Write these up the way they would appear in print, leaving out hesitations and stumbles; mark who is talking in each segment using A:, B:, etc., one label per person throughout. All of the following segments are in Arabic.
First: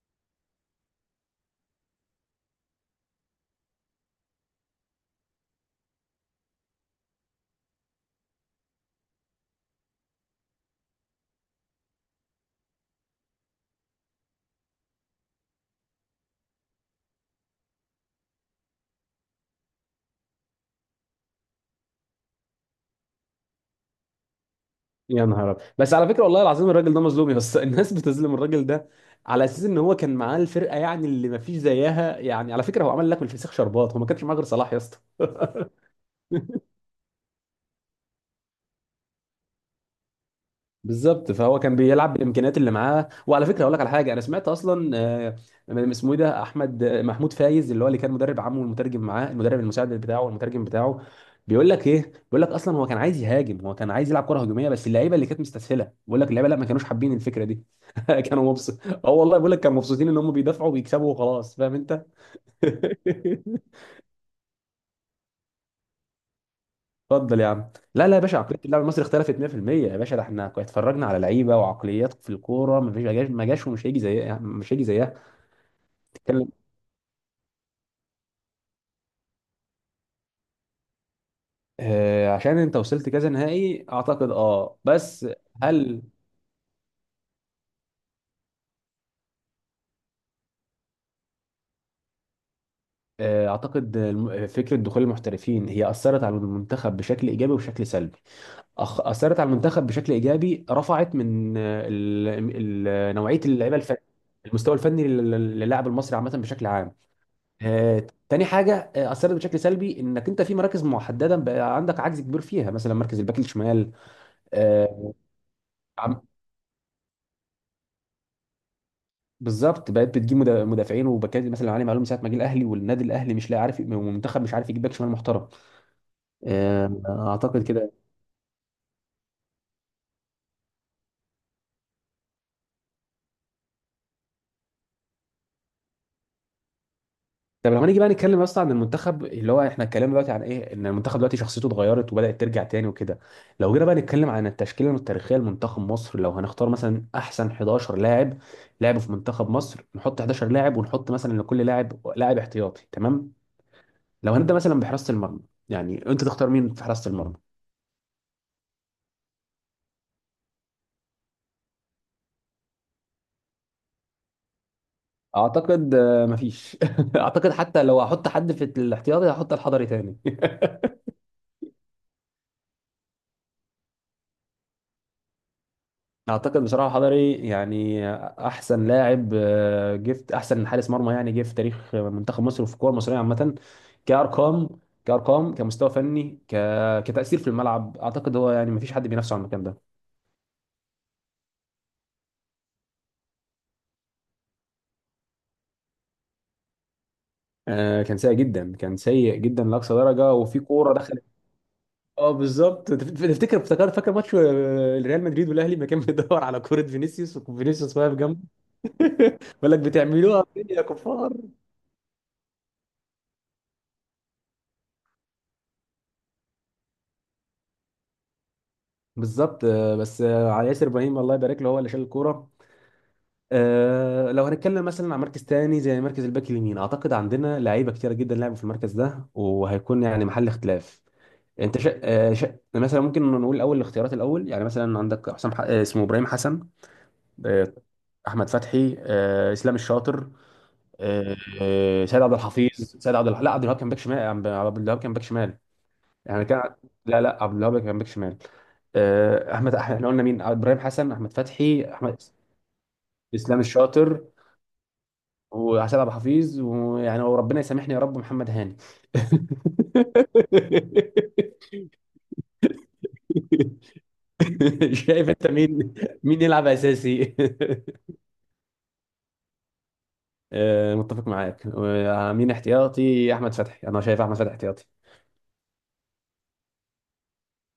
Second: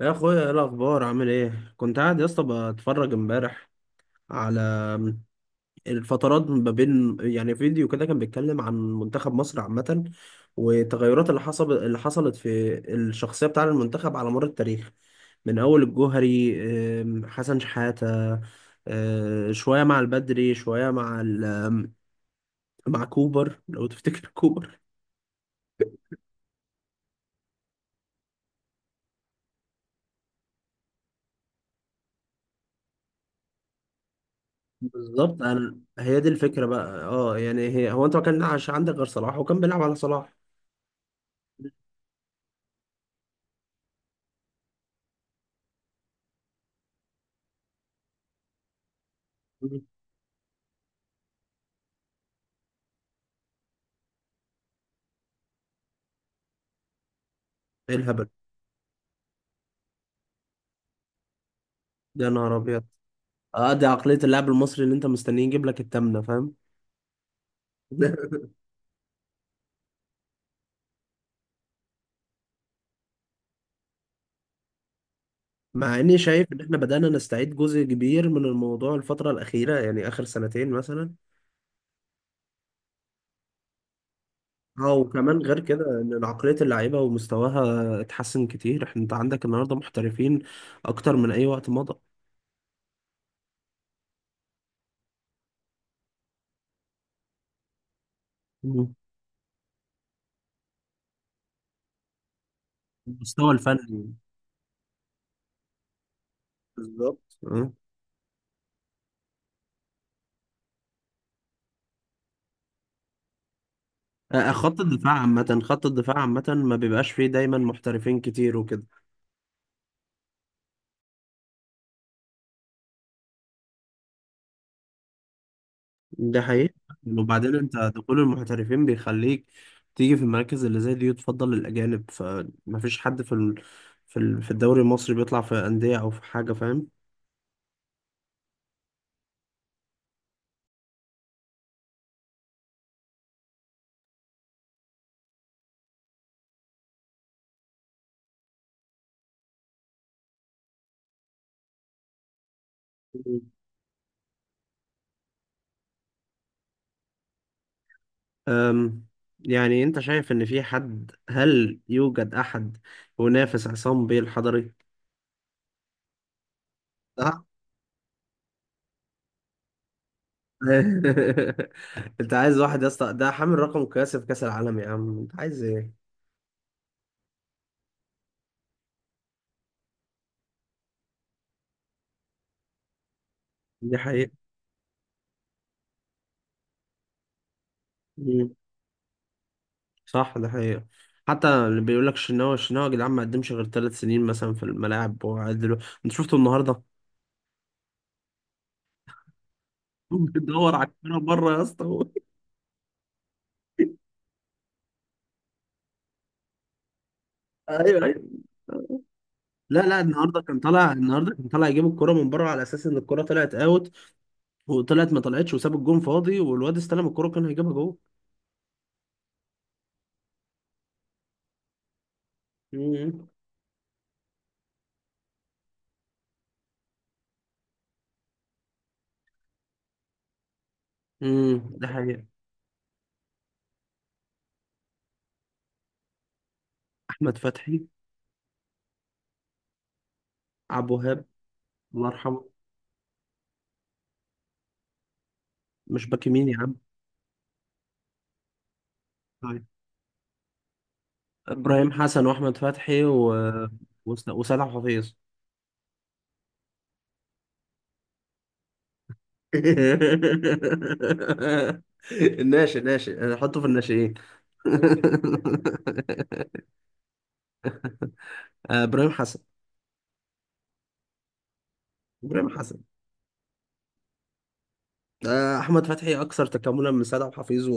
A: يا اخويا ايه الاخبار عامل ايه كنت قاعد يا اسطى. بتفرج امبارح على الفترات ما بين فيديو كده كان بيتكلم عن منتخب مصر عامة، والتغيرات اللي حصلت في الشخصية بتاع المنتخب على مر التاريخ من اول الجوهري، حسن شحاتة، شوية مع البدري شوية مع كوبر لو تفتكر كوبر.
B: يا نهار أبيض. بس على فكره، والله العظيم الراجل ده مظلوم يا اسطى. الناس بتظلم الراجل ده على اساس ان هو كان معاه الفرقه، يعني اللي ما فيش زيها. يعني على فكره، هو عمل لك من الفسيخ شربات. هو ما كانش معاه غير صلاح يا اسطى.
A: بالظبط، هي دي الفكرة بقى، اه يعني هي هو انت ما كانش عندك غير صلاح وكان بيلعب على صلاح.
B: بالظبط، فهو كان بيلعب بالامكانيات اللي معاه. وعلى فكره اقول لك على حاجه، انا سمعت اصلا من- اسمه ايه ده، احمد محمود فايز اللي هو اللي كان مدرب عمه، والمترجم معاه، المدرب المساعد بتاعه والمترجم بتاعه. بيقول لك ايه، بيقول لك اصلا هو كان عايز يهاجم، هو كان عايز يلعب كره هجوميه، بس اللعيبه اللي كانت مستسهله بيقول لك اللعيبه لا، ما كانوش حابين الفكره دي.
A: ايه الهبل
B: كانوا مبسوط. اه، والله بيقول لك كانوا مبسوطين ان هم بيدافعوا وبيكسبوا وخلاص، فاهم انت؟
A: ده؟ يا نهار ابيض. اه، دي عقلية اللاعب المصري اللي انت مستنيه يجيب لك التامنة، فاهم؟
B: اتفضل يا عم. لا لا يا باشا، عقليه اللاعب المصري اختلفت 100% يا باشا. ده احنا كنا اتفرجنا على لعيبه وعقليات في الكوره ما فيش، ما جاش ما جاش ومش هيجي زيها، مش هيجي زيها.
A: مع اني
B: تتكلم.
A: شايف ان احنا بدأنا نستعيد جزء كبير من الموضوع الفترة الأخيرة، يعني آخر سنتين مثلا.
B: آه، عشان انت وصلت كذا نهائي اعتقد، اه
A: اه،
B: بس.
A: وكمان غير كده
B: هل؟
A: ان عقلية اللعيبة ومستواها اتحسن كتير. احنا انت عندك النهاردة محترفين اكتر من اي وقت مضى.
B: آه اعتقد فكره دخول المحترفين هي اثرت على المنتخب بشكل ايجابي وبشكل سلبي.
A: مم.
B: أخ، اثرت على المنتخب بشكل ايجابي، رفعت من نوعيه
A: المستوى
B: اللعيبه
A: الفني.
B: الفنيه. المستوى الفني للاعب المصري عامه، بشكل عام.
A: بالظبط اه.
B: تاني حاجة، أثرت بشكل سلبي إنك أنت في مراكز محددة بقى عندك عجز كبير فيها، مثلا مركز الباك الشمال.
A: خط الدفاع
B: آه،
A: عامة،
B: عم-
A: ما بيبقاش فيه دايما محترفين كتير وكده.
B: بالظبط، بقيت بتجيب مدافعين وباكات، مثلا علي معلوم من ساعة ما جه الأهلي، والنادي الأهلي مش لاقي، عارف، والمنتخب مش عارف يجيب باك شمال محترم.
A: ده حقيقي.
B: آه،
A: وبعدين
B: أعتقد
A: انت
B: كده.
A: دخول المحترفين بيخليك تيجي في المراكز اللي زي دي وتفضل الأجانب، فمفيش حد في الدوري المصري بيطلع في أندية أو في حاجة، فاهم؟
B: طب لو هنيجي بقى نتكلم اصلا عن المنتخب، اللي هو احنا اتكلمنا دلوقتي عن ايه، ان المنتخب دلوقتي شخصيته اتغيرت وبدأت ترجع تاني وكده. لو جينا بقى نتكلم عن التشكيله التاريخيه لمنتخب مصر، لو هنختار مثلا احسن 11 لاعب لعبوا في منتخب مصر، نحط 11 لاعب ونحط مثلا لكل لاعب لاعب احتياطي، تمام؟ لو هنبدأ مثلا بحراسه المرمى، يعني انت تختار مين في حراسه المرمى؟
A: أم... يعني انت شايف ان في حد، هل يوجد احد ينافس عصام بيه الحضري؟
B: اعتقد مفيش.
A: صح؟
B: اعتقد حتى لو هحط حد في الاحتياطي هحط الحضري تاني.
A: انت عايز واحد يا اسطى؟ ده حامل رقم قياسي في كأس العالم، يا عم انت عايز ايه؟
B: اعتقد بصراحه حضري يعني احسن لاعب، احسن حارس مرمى يعني جه في تاريخ منتخب مصر، وفي الكوره المصريه عامه.
A: دي حقيقة.
B: كارقام، كارقام، كمستوى فني، كتاثير في الملعب، اعتقد هو يعني ما فيش حد بينافسه على المكان ده.
A: صح، ده حقيقة. حتى اللي بيقول لك الشناوي الشناوي، يا جدعان ما قدمش غير ثلاث سنين مثلا في الملاعب، انت شفته النهارده.
B: آه، كان سيء جدا، كان سيء جدا لاقصى درجه، وفي
A: بيدور على
B: كوره
A: الكوره
B: دخلت.
A: بره يا اسطى هو.
B: اه بالظبط، تفتكر، افتكر، فاكر ماتش ريال مدريد والاهلي ما كان بيدور على كوره؟ فينيسيوس، وفينيسيوس
A: ايوه
B: واقف
A: ايوه.
B: جنبه. بيقول لك
A: لا لا، النهارده
B: بتعملوها
A: كان
B: فين يا
A: طالع،
B: كفار؟
A: النهارده كان طالع يجيب الكوره من بره على اساس ان الكوره طلعت اوت، وطلعت ما طلعتش، وساب الجون فاضي، والواد استلم الكوره كان هيجيبها جوه.
B: بالظبط. آه بس، على ياسر ابراهيم الله يبارك له، هو اللي شال الكوره.
A: امم.
B: أه لو هنتكلم مثلا عن مركز تاني زي مركز الباك اليمين، اعتقد عندنا لعيبه كتيره جدا لعبوا في المركز ده، وهيكون يعني محل اختلاف. انت
A: امم، ده
B: شا...
A: حقيقة.
B: أه شا... مثلا ممكن نقول الاول، الاختيارات الاول، يعني مثلا عندك اسمه ابراهيم حسن،
A: احمد
B: أه،
A: فتحي.
B: احمد فتحي، أه، اسلام الشاطر،
A: عبد الوهاب.
B: أه،
A: الله
B: سيد عبد
A: يرحمه.
B: الحفيظ. لا، عبد الوهاب كان باك شمال. عبد الوهاب كان باك شمال.
A: مش باك
B: يعني
A: يمين يا
B: كان،
A: عم؟
B: لا لا، عبد الوهاب كان باك شمال. آه،
A: طيب.
B: احمد، احنا قلنا مين؟ ابراهيم حسن، احمد فتحي،
A: ابراهيم
B: احمد،
A: حسن واحمد فتحي
B: اسلام الشاطر،
A: وسيد عبد الحفيظ.
B: وحسام ابو حفيظ، ويعني وربنا يسامحني يا رب، محمد هاني.
A: الناشئ ناشئ، انا احطه في الناشئين.
B: شايف انت مين، مين يلعب اساسي؟
A: آه، ابراهيم حسن.
B: آه، متفق معاك.
A: ابراهيم
B: مين
A: حسن.
B: احتياطي؟ احمد فتحي، انا شايف احمد فتحي احتياطي.
A: آه، احمد فتحي اكثر تكاملا من سيد عبد الحفيظ،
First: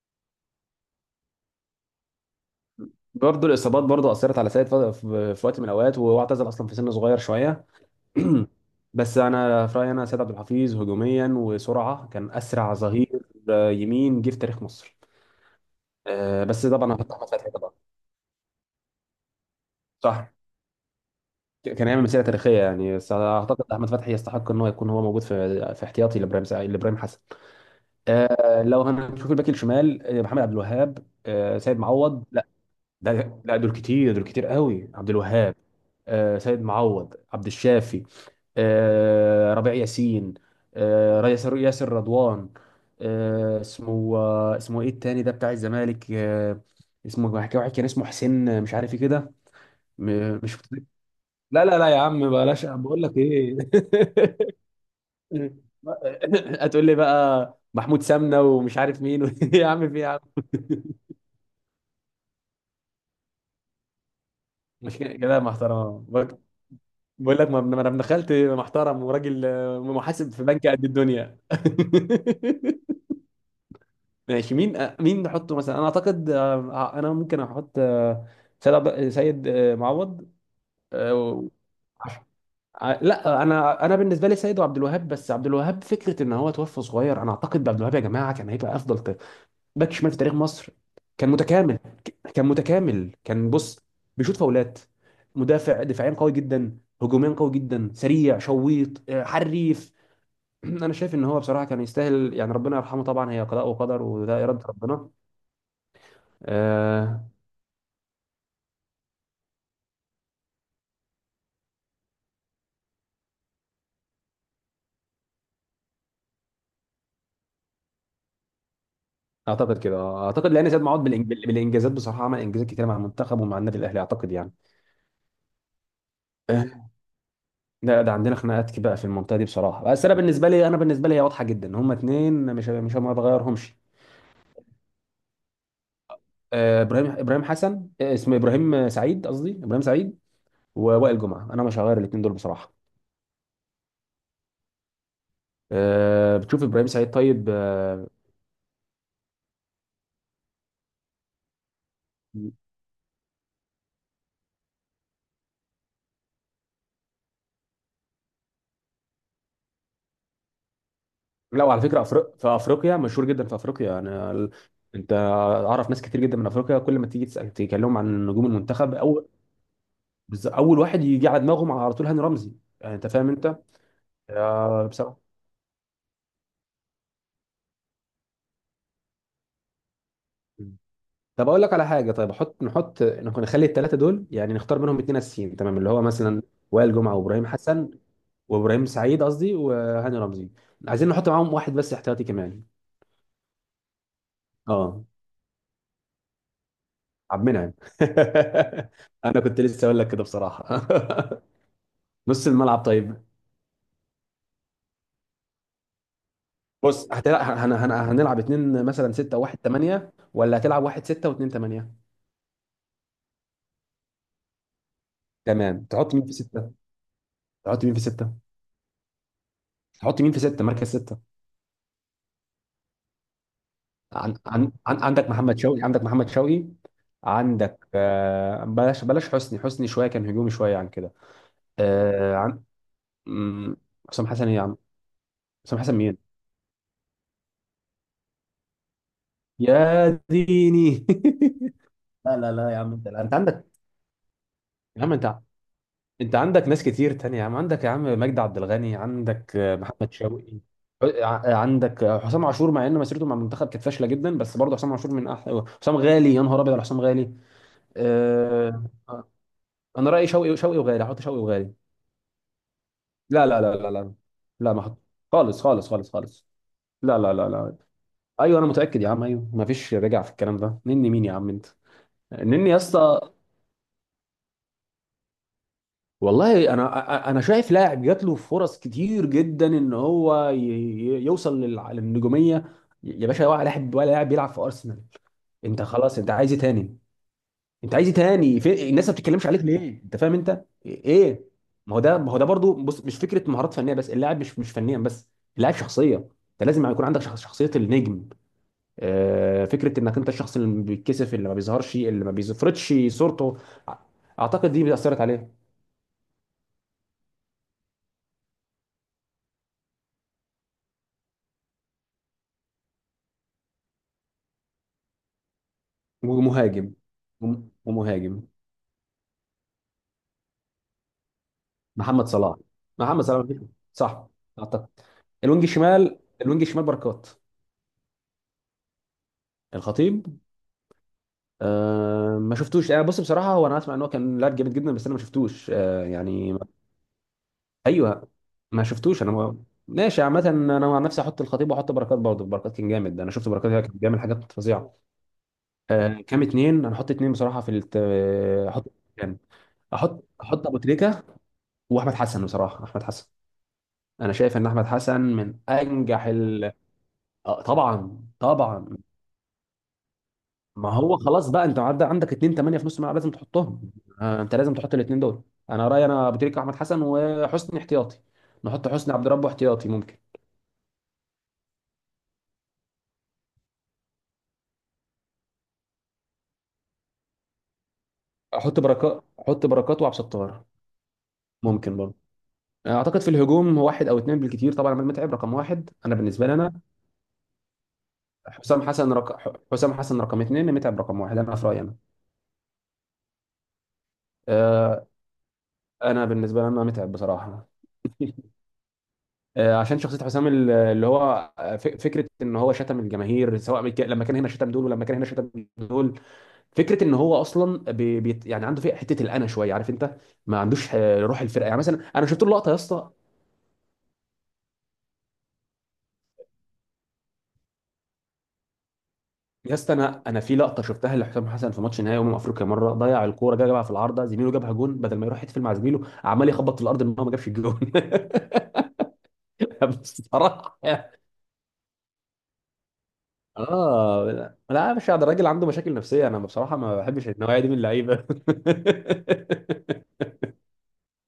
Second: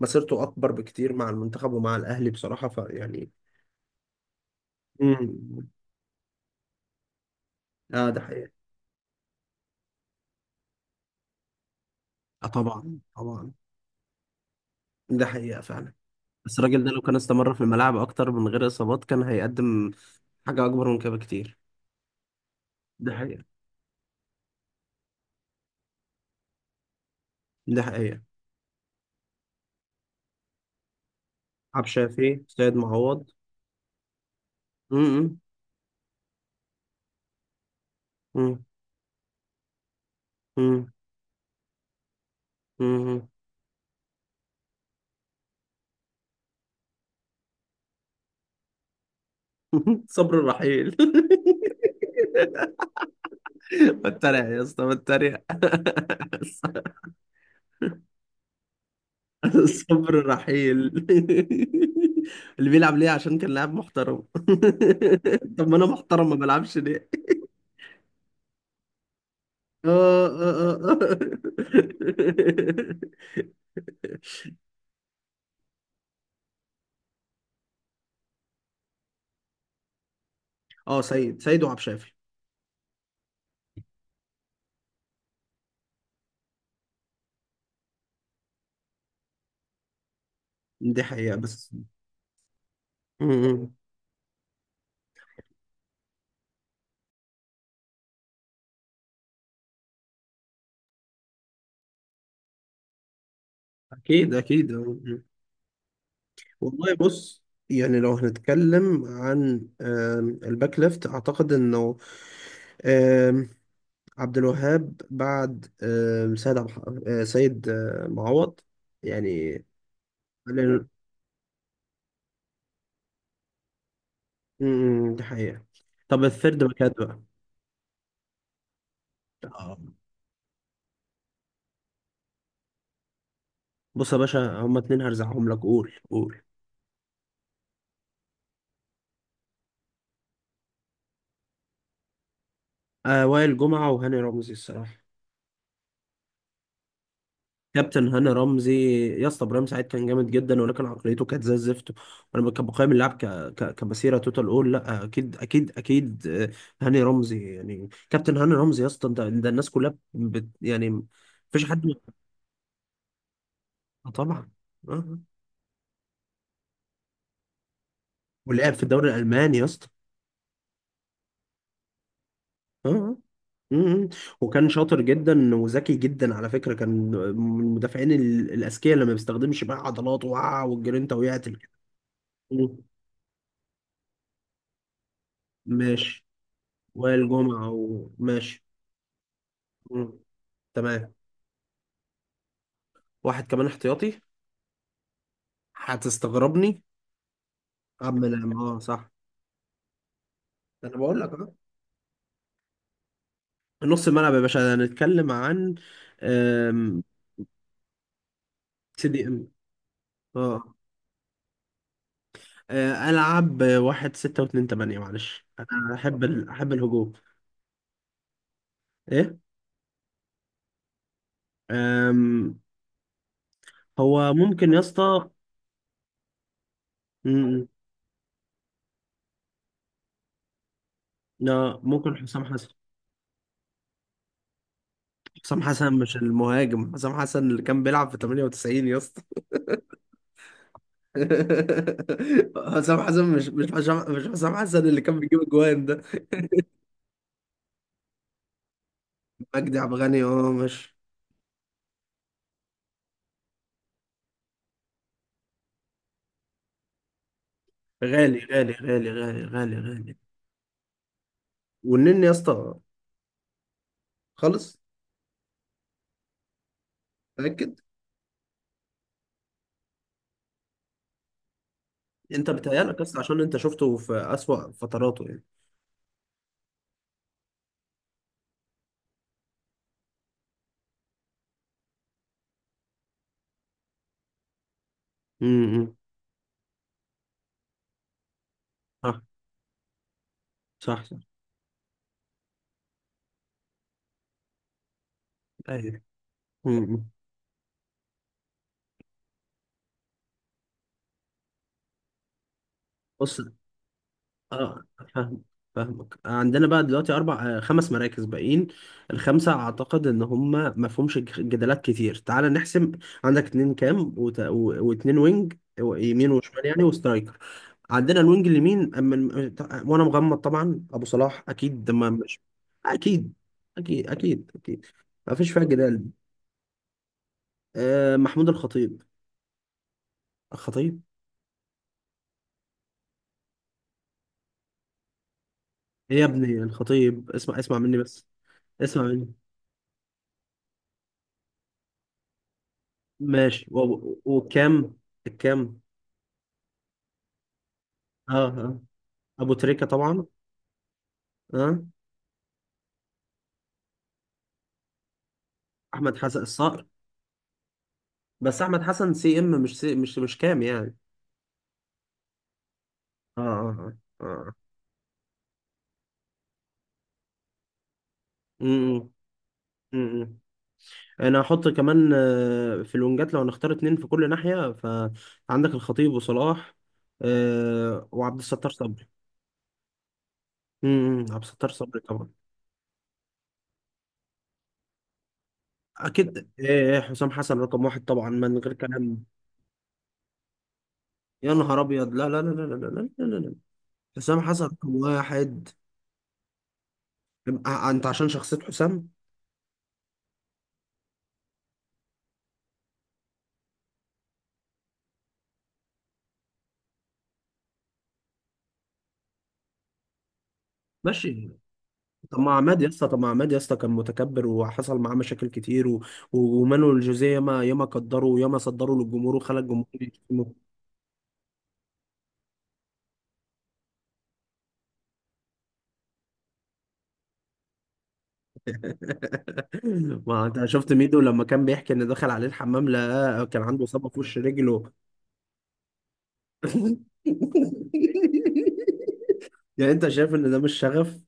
A: ومسيرته اكبر بكتير مع المنتخب ومع الاهلي بصراحه، فيعني.
B: برضه الاصابات برضه اثرت على سيد في وقت من
A: مم.
B: الاوقات، وهو اعتزل اصلا في سن صغير شويه.
A: اه ده حقيقه.
B: بس انا في رايي انا، سيد عبد الحفيظ هجوميا وسرعه كان
A: آه
B: اسرع
A: طبعا
B: ظهير
A: طبعا.
B: يمين جه في تاريخ مصر.
A: ده حقيقه فعلا.
B: آه
A: بس
B: بس
A: الراجل ده
B: طبعا
A: لو
B: هحط
A: كان
B: احمد فتحي
A: استمر في
B: طبعا.
A: الملاعب اكتر من غير اصابات كان هيقدم
B: صح،
A: حاجه اكبر من كده بكتير.
B: كان يعمل مسيره تاريخيه يعني،
A: ده
B: بس
A: حقيقه،
B: اعتقد احمد فتحي يستحق ان هو يكون هو موجود في في احتياطي لابراهيم حسن.
A: ده حقيقه.
B: آه، لو هنشوف الباك الشمال، محمد عبد الوهاب، آه سيد
A: عبد
B: معوض،
A: الشافي،
B: لا،
A: سيد معوض.
B: ده لا، دول كتير، دول كتير قوي. عبد الوهاب، آه سيد معوض، عبد الشافي، آه ربيع ياسين،
A: امم.
B: آه ياسر، ياسر رضوان،
A: مم.
B: آه اسمه، آه اسمه ايه التاني ده بتاع الزمالك؟ آه، اسمه واحد كان، اسمه حسين مش عارف ايه كده.
A: صبر
B: م- مش
A: الرحيل.
B: لا لا لا يا عم، بلاش، بقول لك ايه.
A: بتريق يا اسطى، بتريق.
B: هتقول لي بقى محمود سمنه ومش عارف مين و... يا عم في إيه يا
A: صبر
B: عم؟
A: الرحيل. اللي بيلعب ليه عشان كان لاعب محترم.
B: مش كده كده
A: طب ما انا
B: محترم
A: محترم، ما
B: بقول؟
A: بلعبش ليه؟
B: بقول لك، ما انا دخلت محترم وراجل،
A: اه
B: محاسب في بنك
A: اه
B: قد الدنيا.
A: اه.
B: ماشي، مين مين نحطه مثلا؟ انا اعتقد، انا ممكن احط سيد معوض.
A: اه، آه،
B: آه،
A: سيد
B: و-
A: سيد وعبد الشافي.
B: لا انا، انا بالنسبه لي سيد عبد الوهاب. بس عبد الوهاب فكره ان هو توفى صغير، انا اعتقد عبد الوهاب يا جماعه كان هيبقى افضل باك شمال في تاريخ مصر.
A: دي
B: كان
A: حقيقة بس.
B: متكامل، كان متكامل، كان
A: مم.
B: بص، بيشوط فاولات، مدافع دفاعيا قوي جدا، هجوميا قوي جدا، سريع، شويط، حريف. انا شايف ان هو بصراحه كان يستاهل يعني، ربنا يرحمه طبعا، هي قضاء وقدر
A: اكيد
B: وده اراده
A: اكيد.
B: ربنا.
A: مم. والله
B: آه،
A: بص، يعني لو هنتكلم عن الباك ليفت، اعتقد انه عبد الوهاب بعد آم، سيد عبد الح- آه، سيد آه، معوض يعني.
B: اعتقد كده، اعتقد لان زياد
A: قال
B: معوض بالانجازات بصراحه عمل انجازات كتير مع المنتخب ومع النادي الاهلي، اعتقد يعني.
A: إن- م- م، دي حقيقة. طب الثيرد باكات بقى.
B: لا، ده عندنا خناقات بقى في المنطقه دي
A: آه.
B: بصراحه. بس انا بالنسبه لي، انا بالنسبه لي هي واضحه جدا. هما اتنين مش مش، ما بغيرهمش.
A: بص يا باشا، هما اتنين هرزعهم لك، قول قول.
B: ابراهيم حسن، آه، اسمه ابراهيم سعيد قصدي ابراهيم سعيد، ووائل جمعه. انا مش هغير الاتنين دول بصراحه.
A: آه، وائل جمعة وهاني رمزي الصراحة.
B: آه، بتشوف ابراهيم سعيد طيب، آه.
A: كابتن هاني رمزي. يا اسطى ابراهيم سعيد كان جامد جدا، ولكن عقليته كانت زي الزفت. بقيم اللعب كمسيره توتال اول. لا اكيد اكيد اكيد. آه، هاني رمزي يعني، كابتن هاني رمزي يا اسطى، ده الناس كلها يعني مفيش
B: لا، وعلى
A: حد.
B: فكره، أفريق، في افريقيا مشهور جدا، في افريقيا
A: آه
B: انا
A: طبعا. آه.
B: انت
A: آه.
B: اعرف ناس كتير جدا من افريقيا، كل ما تيجي تكلمهم عن نجوم
A: ولعب في
B: المنتخب،
A: الدوري
B: اول
A: الألماني يا اسطى.
B: اول واحد يجي على دماغهم على طول هاني رمزي.
A: آه.
B: يعني انت
A: آه.
B: فاهم انت.
A: مم. وكان
B: آه،
A: شاطر
B: بصراحه.
A: جدا وذكي جدا على فكرة، كان من المدافعين الأذكياء اللي ما بيستخدمش بقى عضلاته، وقع، والجرينتا وقعت
B: طب اقول
A: الكلام.
B: لك على حاجه، طيب احط،
A: مم.
B: نحط، نكون نخلي الثلاثه دول يعني نختار منهم اتنين اساسيين تمام، اللي هو
A: ماشي.
B: مثلا وائل جمعه
A: وائل
B: وابراهيم
A: جمعة،
B: حسن،
A: وماشي.
B: وابراهيم سعيد قصدي
A: مم.
B: وهاني رمزي. عايزين
A: تمام.
B: نحط معاهم واحد بس احتياطي كمان.
A: واحد كمان احتياطي.
B: اه،
A: هتستغربني.
B: عبد المنعم.
A: عم، نعم، اه صح.
B: انا كنت لسه اقول لك كده بصراحه.
A: ده انا بقول لك اهو.
B: نص الملعب طيب.
A: نص الملعب يا باشا هنتكلم عن.
B: بص هتلعب، هنلعب اتنين
A: سي
B: مثلا،
A: دي ام.
B: ستة وواحد تمانية، ولا
A: اه.
B: هتلعب واحد ستة واتنين تمانية؟
A: آه، ألعب واحد ستة واتنين تمانية، معلش
B: تمام.
A: أنا
B: تحط مين في
A: أحب
B: ستة؟
A: الهجوم.
B: تحط مين في ستة؟
A: إيه؟
B: مركز ستة.
A: أم... هو
B: عن
A: ممكن
B: عن
A: يا
B: عن عندك
A: اسطى.
B: محمد شوقي، عندك محمد شوقي،
A: م-
B: عندك بلاش بلاش حسني، حسني شويه كان هجومي شويه عن كده.
A: لا، ممكن
B: آه،
A: حسام
B: عن
A: حسن.
B: مم، حسام حسن ايه يا عم؟
A: حسام
B: حسام
A: حسن
B: حسن
A: مش
B: مين؟
A: المهاجم، حسام حسن اللي كان بيلعب في 98 يا اسطى.
B: يا ديني. لا لا لا يا عم،
A: حسام
B: انت لا،
A: حسن،
B: انت عندك،
A: مش حسام حسن اللي
B: يا عم
A: كان
B: انت،
A: بيجيب اجوان ده.
B: انت عندك ناس كتير تانية يا عم. عندك يا عم مجدي عبد الغني، عندك
A: مجدي عبد
B: محمد
A: الغني اه
B: شوقي،
A: مش.
B: عندك حسام عاشور، مع ان مسيرته مع المنتخب كانت فاشله جدا، بس برضه حسام عاشور من احلى، حسام غالي، يا نهار ابيض على حسام غالي.
A: غالي غالي
B: آه،
A: غالي غالي غالي
B: انا
A: غالي.
B: رايي شوقي، شوقي وغالي، احط شوقي وغالي.
A: والنني يا اسطى.
B: لا لا لا لا لا لا،
A: خالص.
B: ما احط خالص خالص خالص خالص، لا لا لا
A: متأكد.
B: لا. ايوه انا متاكد يا عم، ايوه، ما فيش رجع في الكلام ده. نني مين يا عم انت؟
A: انت
B: نني يا
A: بتهيألك اصلا
B: اسطى؟
A: عشان انت شفته في أسوأ فتراته يعني.
B: والله انا، انا شايف لاعب جات له فرص كتير جدا ان هو يوصل للنجوميه، يا باشا. ولا لاعب، ولا لاعب بيلعب في ارسنال. انت
A: امم.
B: خلاص، انت عايز إيه تاني؟ انت عايز ايه تاني في الناس ما
A: صح
B: بتتكلمش عليك ليه؟ انت فاهم انت
A: صح صح.
B: ايه؟ ما هو ده، ما هو ده برضو، بص مش فكره مهارات فنيه بس، اللاعب مش مش فنيا بس، اللاعب
A: ايوه.
B: شخصيه. انت لازم يكون
A: امم.
B: عندك شخصيه النجم. آه، فكره انك انت الشخص اللي بيتكسف، اللي ما بيظهرش، اللي ما بيفرضش
A: بص.
B: صورته. أع- اعتقد
A: اه.
B: دي اثرت
A: فاهم.
B: عليه.
A: فاهمك. عندنا بقى دلوقتي اربع آه، خمس مراكز باقيين. الخمسه اعتقد ان هم ما فيهمش جدالات كتير، تعال نحسم. عندك اتنين كام، واتنين وينج، يمين وشمال يعني،
B: ومهاجم،
A: وسترايكر. عندنا
B: ومهاجم.
A: الوينج اليمين وانا مغمض طبعا، ابو صلاح اكيد، ما
B: محمد
A: مش.
B: صلاح، محمد
A: اكيد
B: صلاح.
A: اكيد
B: صح،
A: اكيد اكيد،
B: اعتقد
A: ما فيش
B: الوينج
A: فيها جدال.
B: الشمال، الوينج الشمال بركات.
A: آه، محمود الخطيب.
B: الخطيب.
A: الخطيب.
B: أه ما شفتوش، أه بص بصراحه، هو انا اسمع ان هو كان لاعب جامد جدا، بس انا ما شفتوش أه،
A: ايه يا
B: يعني
A: ابني
B: ما-.
A: الخطيب، اسمع اسمع مني بس.
B: ايوه، ما
A: اسمع
B: شفتوش. انا
A: مني.
B: ما... ماشي عامه، انا عن نفسي احط الخطيب واحط بركات برضه، بركات كان جامد. انا شفت
A: ماشي.
B: بركات كان بيعمل حاجات
A: وكام؟
B: فظيعه.
A: الكام.
B: أه كام. اتنين انا احط، اتنين بصراحه في
A: اه اه.
B: احط كام،
A: ابو تريكة
B: احط،
A: طبعا.
B: احط ابو تريكه
A: اه.
B: واحمد حسن بصراحه. احمد حسن، انا شايف ان احمد حسن من
A: احمد
B: انجح
A: حسن
B: ال...
A: الصقر.
B: آه، طبعا
A: بس احمد
B: طبعا.
A: حسن سي ام، مش سي مش مش كام
B: ما
A: يعني.
B: هو خلاص بقى، انت عدى عندك 2 8 في نص الملعب، لازم
A: اه
B: تحطهم.
A: اه اه
B: آه،
A: اه.
B: انت لازم تحط الاثنين دول. انا رايي انا، بتريكة، احمد حسن، وحسني احتياطي. نحط
A: امم.
B: حسني عبد ربه احتياطي ممكن.
A: امم. انا هحط كمان آه، في الونجات لو هنختار اتنين في كل ناحية، فعندك الخطيب وصلاح، آه، وعبد الستار
B: احط
A: صبري.
B: بركات، احط بركات وعبد ستار.
A: امم، عبد الستار
B: ممكن
A: صبري
B: برضه.
A: طبعا.
B: آه، اعتقد في الهجوم هو واحد او اثنين بالكثير. طبعا عماد متعب رقم واحد انا بالنسبه
A: اكيد،
B: لي انا.
A: آه، حسام حسن رقم واحد طبعا من غير
B: حسام حسن
A: كلام.
B: رق... حسام حسن رقم اثنين، متعب رقم واحد
A: يا
B: انا في
A: نهار
B: رايي انا.
A: ابيض، لا لا لا لا لا لا لا لا، حسام حسن رقم
B: آه،
A: واحد.
B: انا بالنسبه لي انا، متعب بصراحه.
A: انت عشان شخصية حسام.
B: آه، عشان شخصية حسام، اللي هو فكرة ان هو شتم الجماهير، سواء لما كان هنا شتم دول، ولما كان هنا شتم دول. فكرة ان هو اصلا بي، بي يعني، عنده فيه حتة الانا شوية، عارف انت. ما عندوش روح
A: ماشي.
B: الفرقة، يعني مثلا انا
A: طب
B: شفت له
A: ما
B: لقطة يا
A: عماد يا اسطى،
B: اسطى.
A: طب ما عماد يا اسطى كان متكبر وحصل معاه مشاكل كتير ومانويل جوزيه ياما ياما قدره وياما صدره للجمهور وخلى
B: يا
A: الجمهور
B: اسطى انا، انا
A: يشتمه.
B: في لقطة شفتها لحسام حسن في ماتش نهائي افريقيا مرة، ضيع الكورة جا جابها في العارضة زميله، جابها جون، بدل ما يروح يحتفل مع زميله عمال يخبط في الارض ان هو ما جابش الجون.
A: ما انت
B: بصراحة،
A: شفت ميدو لما كان بيحكي ان دخل عليه الحمام، لا كان عنده اصابة في
B: اه
A: وش
B: لا
A: رجله.
B: لا، مش قاعد، الراجل عنده مشاكل نفسيه، انا بصراحه ما بحبش النوعيه دي من اللعيبه.
A: يعني انت شايف ان ده مش شغف؟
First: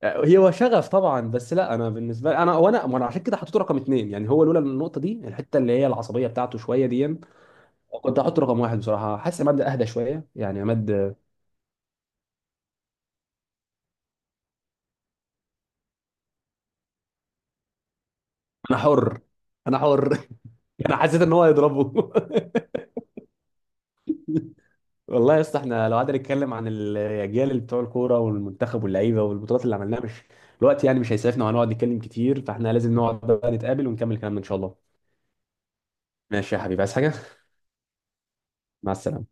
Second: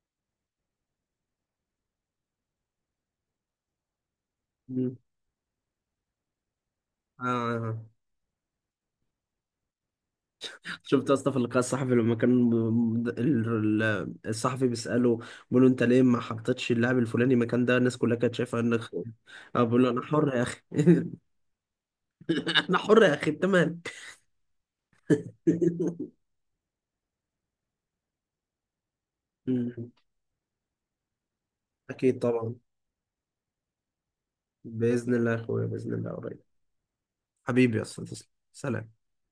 B: هي هو شغف طبعا، بس لا انا بالنسبه لي انا، وانا عشان كده حطيته رقم اتنين. يعني هو لولا
A: مم.
B: النقطه دي، الحته اللي هي العصبيه بتاعته شويه دي،
A: آه.
B: كنت هحطه رقم واحد بصراحه. حاسس عماد اهدى شويه يعني،
A: شفت يا
B: عماد.
A: اسطى في اللقاء الصحفي لما كان الصحفي بيسأله، بيقول له انت ليه ما حطيتش اللاعب الفلاني مكان ده، الناس كلها كانت شايفه
B: انا
A: انك
B: حر،
A: اه،
B: انا
A: بيقول له انا
B: حر.
A: حر يا اخي.
B: انا حسيت ان هو هيضربه.
A: انا حر يا اخي، انت مالك؟
B: والله يا اسطى احنا لو قعدنا نتكلم عن الاجيال اللي بتوع الكوره والمنتخب واللعيبه والبطولات اللي
A: أمم.
B: عملناها، مش الوقت يعني، مش هيسعفنا وهنقعد نتكلم
A: اكيد
B: كتير.
A: طبعا.
B: فاحنا لازم نقعد بقى نتقابل ونكمل كلامنا ان شاء الله.
A: باذن الله يا اخويا، باذن الله قريب.
B: ماشي يا حبيبي، عايز حاجه؟
A: حبيبي يا اسطى، تسلم،
B: مع
A: سلام.
B: السلامه.